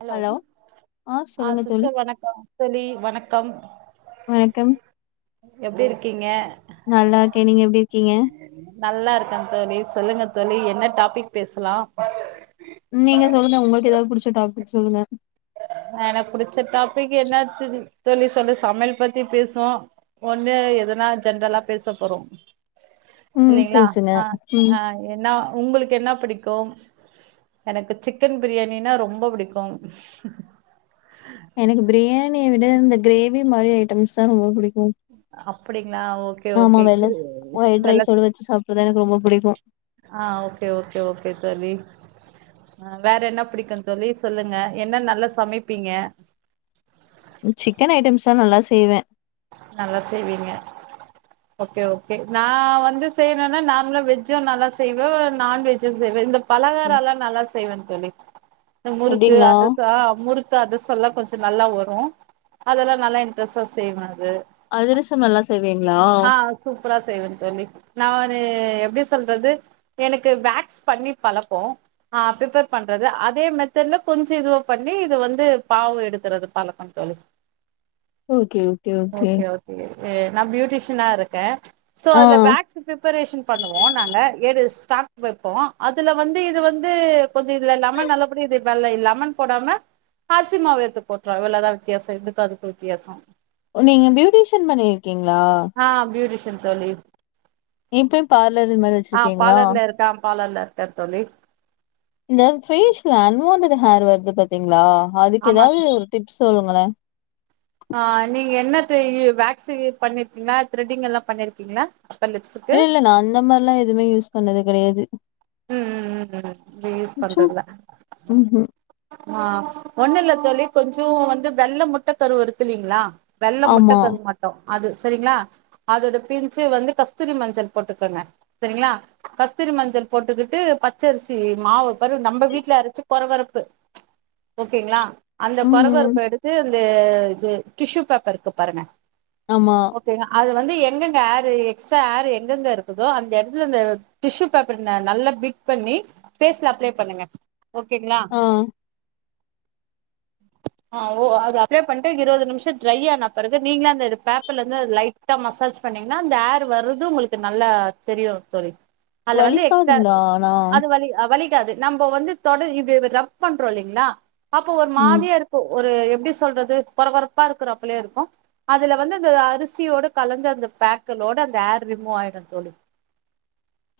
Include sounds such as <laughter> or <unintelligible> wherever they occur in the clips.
Hello ஆ சொல்லுங்க தோழி சிஸ்டர் வணக்கம் தோழி வணக்கம் வணக்கம் எப்டி இருக்கீங்க நல்லா இருக்கே நீங்க எப்டி இருக்கீங்க நல்லா இருக்கே தோழி சொல்லுங்க தோழி என்ன டாபிக் பேசலாம் நீங்க சொல்லுங்க உங்களுக்கு எதாவது புடிச்ச டாபிக் சொல்லுங்க எனக்கு புடிச்ச டாபிக் என்ன தோழி சொல்லு சமையல் பத்தி பேசுவோ ஒண்ணு எதனா ஜென்ரலா பேச போறோம் ம் இல்லைங்களா பேசுங்க ஆ ம் ஆ என்ன உங்களுக்கு என்ன பிடிக்கும் எனக்கு சிக்கன் பிரியாணினா ரொம்ப புடிக்கும் எனக்கு பிரியாணிய விட இந்த க்ரேவி மாரி ஐட்டம்ஸ் தா ரொம்ப புடிக்கும் அப்டிங்களா ஓகே ஓகே வெலக்கு தா எனக்கு ரொம்ப புடிக்கும் ஆ ஓகே ஓகே ஓகே தோழி அ வேற என்ன புடிக்கு தோழி சொல்லுங்க என்ன நல்லா சமைப்பீங்க சிக்கன் ஐட்டம்ஸ்லா நல்லா செய்வே நல்லா செய்வீங்க ஓகே ஓகே நா வந்து செய்யணுன்னா நாங்களு வெஜ்ஜு நல்லா செய்வோ நான்வெஜ்ஜு செய்வே இந்தப் பலகாரொல்லா நல்லா செய்வே தோழி இந்த முறுக்கு அப்டிங்களா அதுரசோ முறுக் த்தா அத சொல்ல கொஞ்ச நல்லா வரு அதெல்லாம் நல்லா இன்ட்ரெஸ்டா செய்யவே அது அதிரசம்நல்லா செய்வீங்ளா ஆ சூப்பரா செய்வங்க தோழி நா ஒரு எப்டி சொல்றது எனக்கு வேக்ஸ் பண்ணி பழக்கோ ஆ ப்ரேப்பர் பண்றது அதே மெத்தட்ல கொஞ்ச இதுவா பண்ணி இது வந்து பாவு எடுக்குறது பழ ஆ தோழி ஓகே ஓகே ஓகே நா பியூட்டிஷினா இருக்கே சோ ஆ அதுல வேக் பிரேப்ரேஷன் பண்ணுவோ நாங்க ஏழு ஸ்டாக் வைப்போ அதுல வந்து இது வந்து கொஞ்ச இதுல்ல லெமன் நல்லபடியா இது வெல்ல இல்ல லெமன் போடாம அரிசி மாவு எடுத்து போட்டுறோ இவ்ளோவுதா வித்தியாசோ இதுக்கு அதுக்கு வித்தியாசோ ஓ நீங்க பியூட்டீஷியன் பண்ணுவிங் க்கீங்ளா ஆ பியூட்டிஷன் தோழி இப்பயு பார்லர் இது மாரி ஆ வச்சிருக்கீங்களா பாலர்ல இருக்கா பாலர்ல இருக்கார் தோழி இந்த பேஷ்ல அன்வான்டட் ஹேர் வருது பாத்தீங்ளா அதுக்கு ஆமா எதாவது ஒரு டிப்ஸ் சொல்லுங்களே ஆ நீங்க என்ன தெயு வேக்ஸ் பண்ணிருக்கீங்ளா த்ரெட்டிங் எல்லா பண்ணிருக்கீங்ளா இல்ல இல்ல நா அந்த மார்ல்லா எதுவுமே யூஸ் பண்ணது கெடையாது ம் ம் ம் ம் இப்டி யூஸ் சும் பண்றதுல ம்ஹ்ம். ஆ ஒண்ணு இல்ல தோழி கொஞ்சோ வந்து வெள்ள முட்ட கருவு இருக்கு இல்லீங்ளா வெள்ளை முட்ட ஆமா. கரு மட்டு அது செரிங்களா அதோட பின்ஞ்சு வந்து கஸ்தூரி மஞ்சள் போட்டுக்கோங்க செரிங்களா கஸ்தூரி மஞ்சள் போட்டுக்கிட்டு பச்சரிசி மாவு பரு நம்ப வீட்ல அரச்சு கொரகொரப்பு ஓகேங்களா அந்த ம். கொரகொரப்ப எடுத்து அந்த இது டிஷ்யூ பேப்பருக்கு பாருங்க ஆமா ஓகேங்க அது வந்து எங்கெங்க ஆரு எக்ஸ்ட்ரா ஆர் எங்கெங்க இருக்குதோ அந்த எடத்துல அந்த டிஷ்யூ பேப் பர்ங்க நல்லா பிட் பண்ணி ஃபேஸ்ல அப்ளே பண்ணுங்க ஓகேங்ளா ஆ ஆ ஓ அது அப்ளை பண்ணிட்டு இருபது நிமிஷம் ட்ரை ஆன பறகு நீங்கள அந்த பேப்பர்லந்து லை ட்டா மசாஜ் பண்ணீங்கன்னா அந்த ஏர் வர்றது உங்களுக்கு நல்லா தெரியும் தோழி அல்ல வந்து எக்ஸ்ட்ரா வலிக்காதுங்களா ஆனா? அது வலி வலிக்காது நம்ம வந்து தொடர் இ ரப் பண்றோம் இல்லைங்களா அப்போ ஒரு ம். மாதியா இருக் கு ஒரு எப்படி சொல்றது கொரகொரப்பா இருக்குற அப்பலயே இருக்கும் அதுல வந்து அந்த அரிசியோட கலந்த அந்த பேக்களோட அந்த ஏர் ரிமூவ் ஆயிடும் தோழி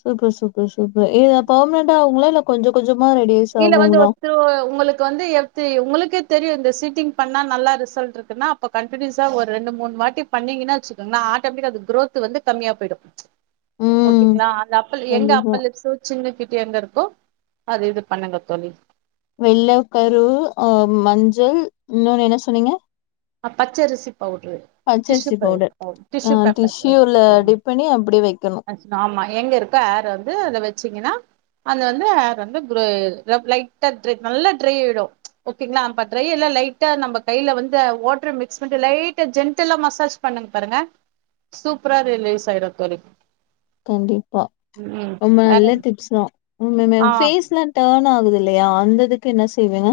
சூப்பர் சூப்பர் சூப்பர் ஏ பெர்மனன்டா ஆகுங்களா இல்ல கொஞ்சம் கொஞ்சமா ரெடியூஸ் ஆகுங்களா ந்து ஒ ஒங்களுக்கு வந்து எ ஒங்களுக்கே தெரியும் இந்த சீட்டிங் பண்ணா நல்லா ரிசல்ட் இருக்குன்னா அப்ப கண் கன்டினுஸா ஒரு ரெண்டு மூணு வாட்டி பண்ணீங்னா வச்சுக்கோங்கன்னா ஆட்டோமெட்டிக்க அது க்ரோத் வந்து கம்மியா போயிடும் ம். ஓகேங்களா அந்த அப்பல் எங்க கண்டிப்பா. அப்பல் லுப்ஸு சின்ன கட்டு எங்க இருக்கோ அது இது பண்ணுங்க தோழி வெள்ள கருவு அ மஞ்ச இன்னொன்னு என்ன சொன்னீங்க ஆ பச்சரிசி பவுட்ரு டிஷ்யூ பச்சரிசி பே பவுடர் அ டிஷ்யூ டிஷ்யூ உள்ள பேப்பர் டிப் பண்ணி அப்டி வைக்கணும் ஆமா எங்க இருக்கோ ஆர் வந்து அத வச்சீங்கன்னா அது வந்து ஆர் வந்து ப்லே ப்ரை ப்லைட்டா தெ நல்லா ட்ரை ஆயிடும் ஓகேங்களா நம்ப ட்ரை எல்லா லைட்டா நம்ம கையில வந் த வாட்டர மிக்ஸ் பட்டு லைட்டா ஜென்டல்லா மசாஜ் பண்ணுங் பாருங்க சூப்பரா அது லேஸ் ஆயிடும் தோழி கண்டிப்பா ம் ரொம்ப வேற நல்ல டிப்ஸ் தா உங்க ஆ <unintelligible> ஃபேஸ்ல டர்ன் ஆகுது இல்லையா அந்ததுக்கு என்ன செய்வீங்க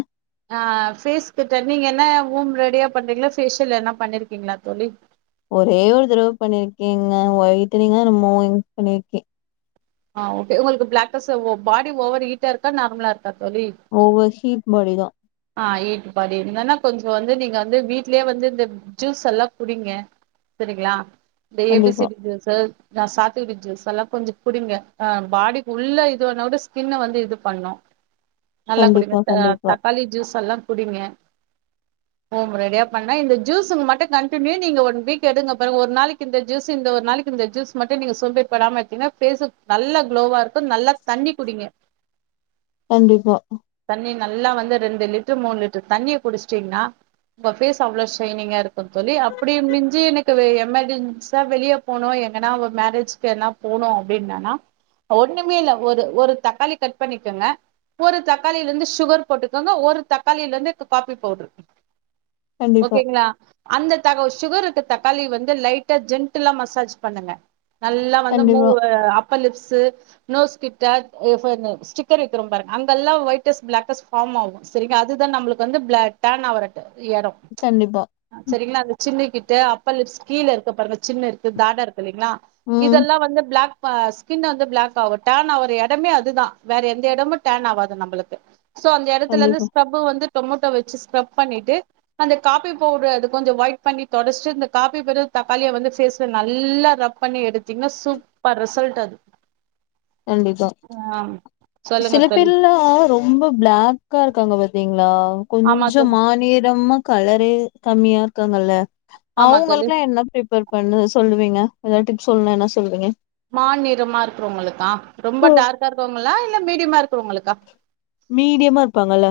நா ஃபேஸ்கிட்டே நீங்க என்ன ஊம் ரெடியா பண்றீங்களா ஃபேஷியல் என்ன பண்ணிருக்கீங்களா தோழி ஒரே ஒரு தடவ பண்ணிருக்கேங்க வயட்டனிங் நா மு யூஸ் பண்ணிருக்கேன் ஆ ஓகே உங்களுக்கு பிளாகஸ் ஒ பாடி ஓவர் ஹீட்டா இருக்கா நார்மலா இருக்கா தோழி ஓவர் ஹீப் பாடி தா ஆ ஹீட் பாடி இருந்தன்னா கொஞ்சம் வந்து நீங்க வந்து வீட்லயே வந்து இந்த ஜூஸ் எல்லாம் புடிங்க சரிங்களா இந்த ஏ பி கண்டிப்பா, சி ஜூஸ ஆ சாத்துக்குடி ஜூஸ் எல்லாம் கொஞ்சம் புடிங்க அ பாடிக்கு உள்ள இதுவு பண்ணாது ஸ்கின்ன வந்து இது பண்ணும் நல்லா குடிங்க கண்டிப்பா, த கண்டிப்பா, தக்காளி ஜூஸ் எல்லாம் குடிங்க ஹோம் ரெடியா பண்ணா இந்த ஜூஸுங் மட்டும் கண்டடினியூ நீங்க ஒன் வீக் எடுங்க பறவு ஒரு நாளைக்கு இந்த ஜூஸ் இந்த ஒரு நாளைக்கு இந்த ஜூஸ் மட்டும் நீங்க சொம்பேப்படாமத்தீங்கன்னா ஃபேஸ் நல்லா குளோவா இருக்கும் நல்லா தண்ணி குடிங்க கண்டிப்பா தண்ணி நல்லா வந்து ரெண்டு லிட்டர் மூணு லிட்டர் தண்ணிய குடிச்சிட்டீங்கன்னா உங்க. பேஸ் அவ்வளோ ஷைனிங்கா இருக்கு தோழி அப்படி மிஞ்சு எனக்கு வெ எமெர்ஜென்சியா வெளிய போனு எங்கன்னா மேரேஜ்க்கு என்ன போனு அப்டின்னானா ஒண்ணுமே இல்ல ஒரு ஒரு தக்காளி கட் பண்ணிக்கங்க ஒரு தக்காளியில இருந்து சுகர் போட்டுக் கோங்க ஒரு தக்காளியில இருந்து காபி பவுட்ரு கண்டிப்பா, ஓகேங்களா அந்த தகவு சுகர் இருக்கு தக்காளி வந்து லைட்டா ஜென்டலா மசாஜ் பண்ணுங்க நல்லா வந்து கண்டிப்பா, மூவு அப் இப்ப லிப்ஸு நோஸ் கிட்ட எஃப்ப எ ஸிக்கர் வைக்கிற பாருங்க அங்கல்லா வொய்டஸ்ட் பிளாகஸ்ட் ஆம்மாவு செரிங்க அதுதா நம்மளுக்கு வந்து பிளட் டேன் ஆவர எடோ கண்டிப்பா சரிங்களா அந்த சின்னு கிட்டு அப்பர் லிப்ஸ் கீழ இருக்க பாருங்க சின்னு இருக்கு தடா இருக் கில்லீங்களா ம். இதெல்லா வந்து பிளாக் இப்ப ஸ்கின்ன வந்து பிளாக் ஆகு டேன் ஆவற எடமே அதுதா வேற எந்த எடமு டேன் ஆவாது நம்பளுக்கு சோ அந்த எடத்துல இருந்து கண்டிப்பா, ஸ்க்ரப்பு வந்து டொமட்டோ வச்சு ஸ்க்ரப் பண்ணிட்டு அந்த காபி பவுட அது கொஞ்சோ ஒயிட் பண்ணி தொடச்சிட்டு இந்த காப்பி பதில் தக்காளிய வந்து ஃபேஸ்ல நல்லா ரப் பண்ணி எடுத்தீங்கன்னா சூப்பர் ரிசல்ட் அது கண்டிப்பா ஆ சொல்லுங்க தோழி சிலப்பேர்ல்ல ரொம் ரொம்ப பிளாக்கா இருக்காங்க பாத்தீங்களா ஆமா கொஞ்ச தோழி மாநிறமா கலரே கம்மியா இருக்காங்கல்ல ஆமா தோழி அவங்களுக்கெல்லா என்ன ப்ரி பேர் பண்ண சொல்லுவீங்க ஏதாவது டிப்ஸ் சொல்லணுனா என்ன சொல்லுவீங்க மாநிறமா இருக்கிறவங்களுக்கா ரொம்ப ஓ! டார்க்கா இருக்கவங்களா இல்ல மீடியமா இருக்குறவங்களுக்கா மீடியமா இருப்பாங்கல்ல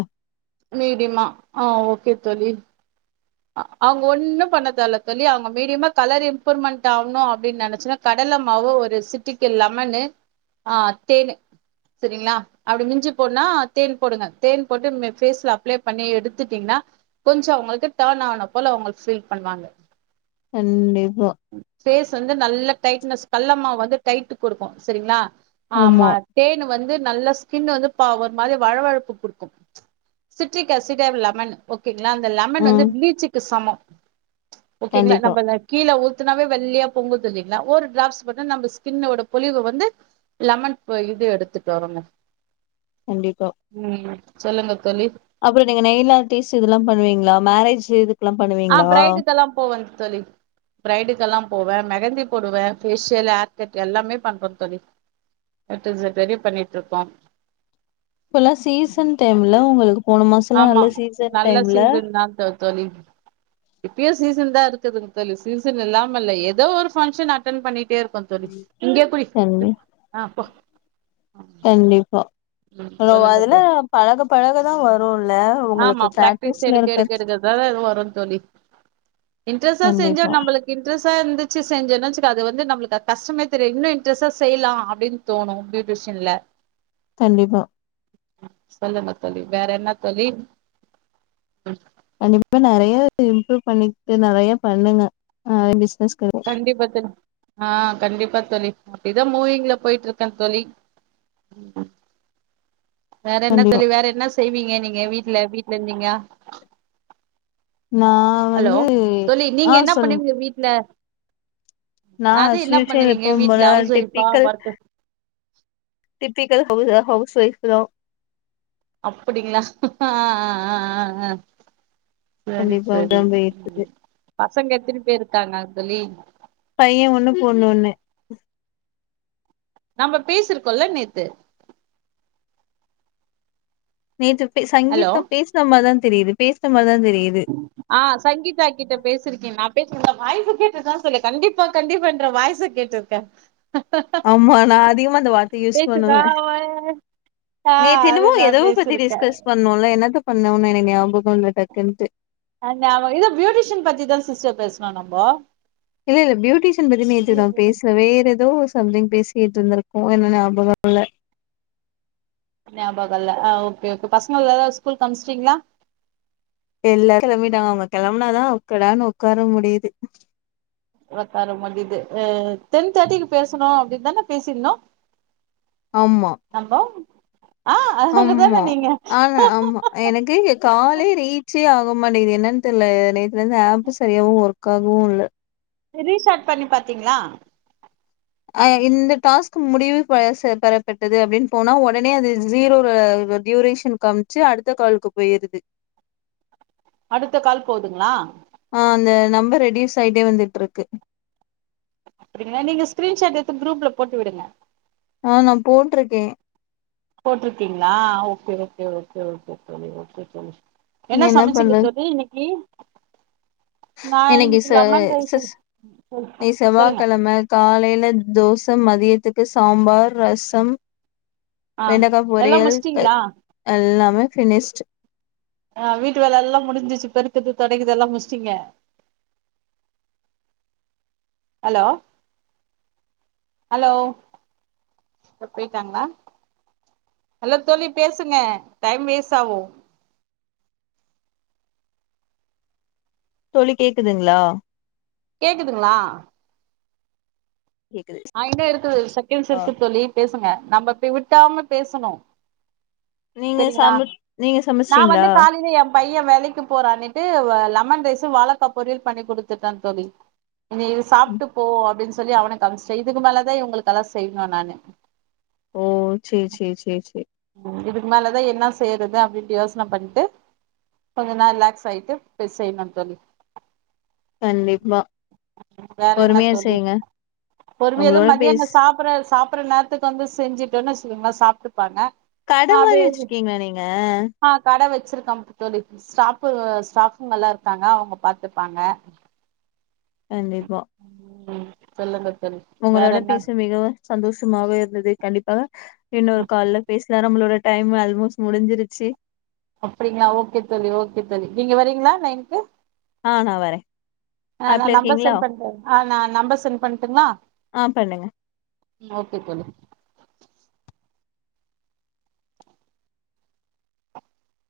மீடியமா ஆ ஓகே தோழி அவங்க ஒன்னு பண்ணத் தேவல்ல தோழி அவங்க மீடியமா கலர் இம்ப்ரூவ்மெண்ட் ஆகணு அப்டின்னு நெனச்சின்னா கடல மாவு ஒரு சிட்டிக லெமன்னு ஆ தேனு செரிங்களா அப்டி மிஞ்சி போன தேன் போடுங்க தேன் போட்டு ஃபேஸ்ல அப்ளை பண்ணி எடுத்துட்டீங்கன்னா கொஞ்சோ அவ்ங்களுக்கு டேன் ஆனப் போல அவங்க ஃபீல் பண்ணுவாங்க கண்டிப்பா ஃபேஸ் வந்து நல்ல டைட்னஸ் கல்லமாவு வந்து டைட் கொடுக்கு சரிங்களா ஆமா தேன் வந்து நல்ல ஸ்கின் வந்து பா ஒரு மாரி வழவழப்பு குடுக்கும் சிட்ரிக் அசிடர் லெமனு ஓகேங்களா அந்த லெமன் வந்து ம் பிளீச்சுக்கு சமோ ஓகேங்களா கண்டிப்பா நம்ம கீழ ஊ ஊத்துனாவே வெள்ளையா பொங்குது இல்லங்களா ஒரு டிராப்ஸ் மட்டு நம்ம ஸ்கின்னோட பொலிவு வந்து லெமன் ப இது எடுத்துட்டு வருங்க கண்டிப்பா ம் சொல்லுங்கத் தோழி அப்புற நீங்க நெயில் ஆர்டீஸ் இதெல்லா பண்ணுவீங்களா மேரேஜ் இது ஆ பிரைடுக்கெல்லா போவே தோழி பிரைடுக்கெல்லா போவே மெகந்தி போடுவே ஃபேஷியல் ஹேர் கட் எல்லாமே பண்ற தோழி தட்டீஸ் ரெடி பண்ணிட்டு இருக்கோ இப்பல்லா சீசன் டைம்ல உங்களுக்கு போன மாசம்லா ஆமா நல்ல சீசன் நல்ல டைம்ல சீசன் தா தோ தோழி இப்பயு சீசன் தா இருக்குதுங்க தோழி சீசன் இல்லாமல்ல ஏதோ ஒரு ஃபங்க்ஷன் அட்டன் பண்ணிட்டே இருக்கோ தோழி இங்கே குளி கண்டி ஆ போ கண்டிப்பா ம் அவ்ளோ சொல்லுங்க அதுல்ல தோழி பழகப் பழக த வருல்ல ஆமா உங்களுக்கு பிராக்டிஸ் பிராக்டிஸ்ல எடுக்க இருக்க எடுக்க எடுக்கதால அது வரு தோழி இன்ட்ரெஸ்டா செஞ்சா கண்டிப்பா நம்மளுக் இன்ட்ரெஸ்டா இருந்துச்சு செஞ்சன்னாச்சுக்கு அது வந்து நம்மளுக்கு கஷ்டமே தெரியாது இன்னு இன்ட்ரெஸ்டா செய்யல அப்டின்னு தோணும் பியூட்டிஷியன்ல கண்டிப்பா சொல்லுங்க தோழி வேற என்ன தோழி ம் கண்டிப்பா நெறைய இம்ப்ரூவ் பண்ணிட்டு நெறைய பண்ணுங்க ஆ பிசினஸ்க்கு கண்டிப்பா தோழி ஆ கண்டிப்பா தோழி அப்டிதா மூவிங்ல போட்ருக்கே தோழி ம் வேற என்ன கண்டிப்பா தோழி வேற என்ன செய்வீங்க நீங்க வீட்ல வீட்ல இருந்தீங்னா? நா வந்து ஆ சொல்லுங் உங்க வீட்ல நான் அது என்ன அஸ்யூஸ்ஸல் பண்ணுவீங்க எப்பவு வீட்ல போல ஹவுஸ் ஒய்ஃபா டிப்பிக்கல் ஒர்க் டிப்பிக்கல் ஹவுஸ ஹவுஸ் ஒய்ஃப்லா அப்படிங்களா ஆ ஆ ஆ ஆ ஆ செரி கண்டிப்பா செரி அப்டிதா போயிட்ருக்கு ம் பசங்க எத்தினி பேர் இருக்காங்க தோழி பைய ஒன்னு, பொண்ணு ஒன்னு நம்ம பேசிருக்கோல்ல நேத்து நேத்து பே ஹலோ சங்கீதா பேஸ்ன மார தா தெரியிது பேஸ்ன மார தா தெரியிது ஆ சங்கீதா கிட்ட பேசிருக்கே நா பேசிர்ந்த வாய்ஸு கேட்டு தா சொன்னே கண்டிப்பா கண்டிப்பான்ற வாய்ஸு கேட் டுருக்கே ஆமா நா அதிகமா அந்த வார்த்தைய யூஸ் பேசுதா பண்ணுவே அவ ஆ நேத்து அது என்னமோ எதோ நான் பத்தி பேசிருக்கேன் டிஸ்கஸ் பண்ணோல்ல என்னத்த பண்ணோன்னு எனக் ஞாபகோ இல்ல டக்குன்ட்டு அந்த அவ இத ப்யூட்டீஷ்யன் பத்தி தா சிஸ்டர் பேஸ்னோ நம்போ இல்ல இல்ல ப்யூட்டீஷ்யன் பத்தி நேத்து நா பேச வேறெதோ சம்திங் பேசிட்ருந்துருக்கோ என்ன ஞாபகோ இல்ல ஞாபகோ இல்ல ஆ ஓகே ஓகே பசங்கள் எல்லா ஸ்கூல்க்கு அம்ஸ்ட்டீங்ளா எல்லாரு கெளம்பிட்டாங்க அவங்க கெளம்னாதா அக்கடான்னு ஒக்கார முடியிது. ஒக்கார முடிது அ டென் தேட்டிக்கு பேசனோ அப்டின் தான பேசிருந்தோ ஆமா நம்போ ஆ ஆம்மா அவங்கதான நீங்க ஆனா ஆமா எனக்கு காலே ரீச்சே ஆக மாட்டேங்கிது என்னன் தெர்ல நேத்துலர்ந்து ஆப்பு செரியாவு ஒர்க் ஆகவு இல்ல ரீ ஸ்டாட் பண்ணி பாத்தீங்ளா அ இந்த டாஸ்க் முடிவு பெ ச பெறப்பட்டது அப்டின் போனா ஒடனே அது ஜீரோல அ ப டியூரே ஷன் காம்ச்சு அடுத்த காலுக்கு போயிருது அடுத்த கால் போதுங்ளா ஆ அந்த நம்பர் ரெடியூஸ் ஆயிட்டே வந்துட்ருக்கு அப்டிங்ளா நீங்க ஸ்கீரீன்ஷாட் எட்த்து குரூப்ல போட்டு விடுங்க ஆ நா போட்ருக்கே போட்ருக்கீங்ளா ஓகே ஓகே ஓகே ஓகே தோழி ஓகே தோழி நீ என்ன சமச்சீங்க பண்றது? தோழி இன்னைக்கி இன்னைக்கு ச லெமன் ரைஸ் சிஸ் சொல் இன்னிக் சொல்லுங்க செவ்வாக்கெழம காலைல தோச மதியத்துக்கு சாம்பார், ரசம் ஆ வெண்டக்கா எல்லா பொரியல் முடிச்சிட்டீங்களா எல்லாமே ஃபினிஷ்டு ஆ வீட்டு வேல எல்லா முடிஞ்சிச்சு பெருக்கற்து தொடைக்கற்து எல்லா முட்ஸ்ட்டீங்க அலோ அலோ போய்ட்டாங்ளா அலோ தோழி பேசுங்க டைம் வேஸ்ட் ஆவு தோழி கேக்குதுங்ளா கேக்குதுங்ளா கேக்குது. ஆயின்னே இருக்குது செகண்ட்ஸ் ஆ இருக்கு தோழி பேசுங்க நம்ம இப்டி விட்டாம பேசணு நீங்க செரிங்ளா சம நீங்க நா சமச்சிட்டீங்களா வந்து காலைல எம் பையன் வேலைக்கு போறானுட்டு வ லெமன் ரைஸு வாழக்கா பொரியல் பண்ணி குடுத்துட்டன் தோழி நீ இது சாப்ட்டு போ அப்டின்னு சொல்லி அவுனுக்கு அனுப்ச்சிட்ட இதுக்கு மேலேதா இவுங்களுக்கெல்லா செய்யணு நானு ஓ சேரி சேரி சேரி சேரி ம் இதுக்கு மேலதா என்னா செய்யறது அப்டின்ட்டு யோசன பண்ட்டு கொஞ்ச நேரோ ரிலாக்ஸ் ஆயிட்டு போய் செய்யணு தோழி கண்டிப்பா வேற என்ன பொறுமையா தோழி செய்யுங்க பொறுமையா உங்களோட மதியானோ பேஸ் சாப்டற சாப்பற நே த்துக்கு வந்து செஞ்சுட்டோனு வெச்சுக்கோங்கலேங்க சாப்ட்டுப்பாங்க கட மாரி அப்டியே வெச்சிருக்கீங்ளா நீங்க ஆ கட வெச்சிருக்கம் தோழி ஸ்டாப்பு ஸ்டாஃபுங்கல்லா இருக்காங்க அவுங்க பாத்துப்பாங்க கண்டிப்பா ம் சொல்லுங்க தோழி வேற உங்களோட என்ன பேச மிகவும் சந்தோஷமாக இருந்தது கண்டிப்பாக இன்னொரு ம் கால்ல பேசலா நம்மளோட டைம் ஆல்மோஸ்ட் முடிஞ்சிருச்சு அப்டிங்ளா ஓகே தோழி ஓகே தோழி நீங்க வர்ரீங்ளா லைன்க்கு ஆ நா வர ஆ நா நம்பர் சென் பண்டு ஆ நா நம்பர் சென் பண்ணட்டுங்ளா ஆ பண்ணுங்க ம் ஓகே தோழி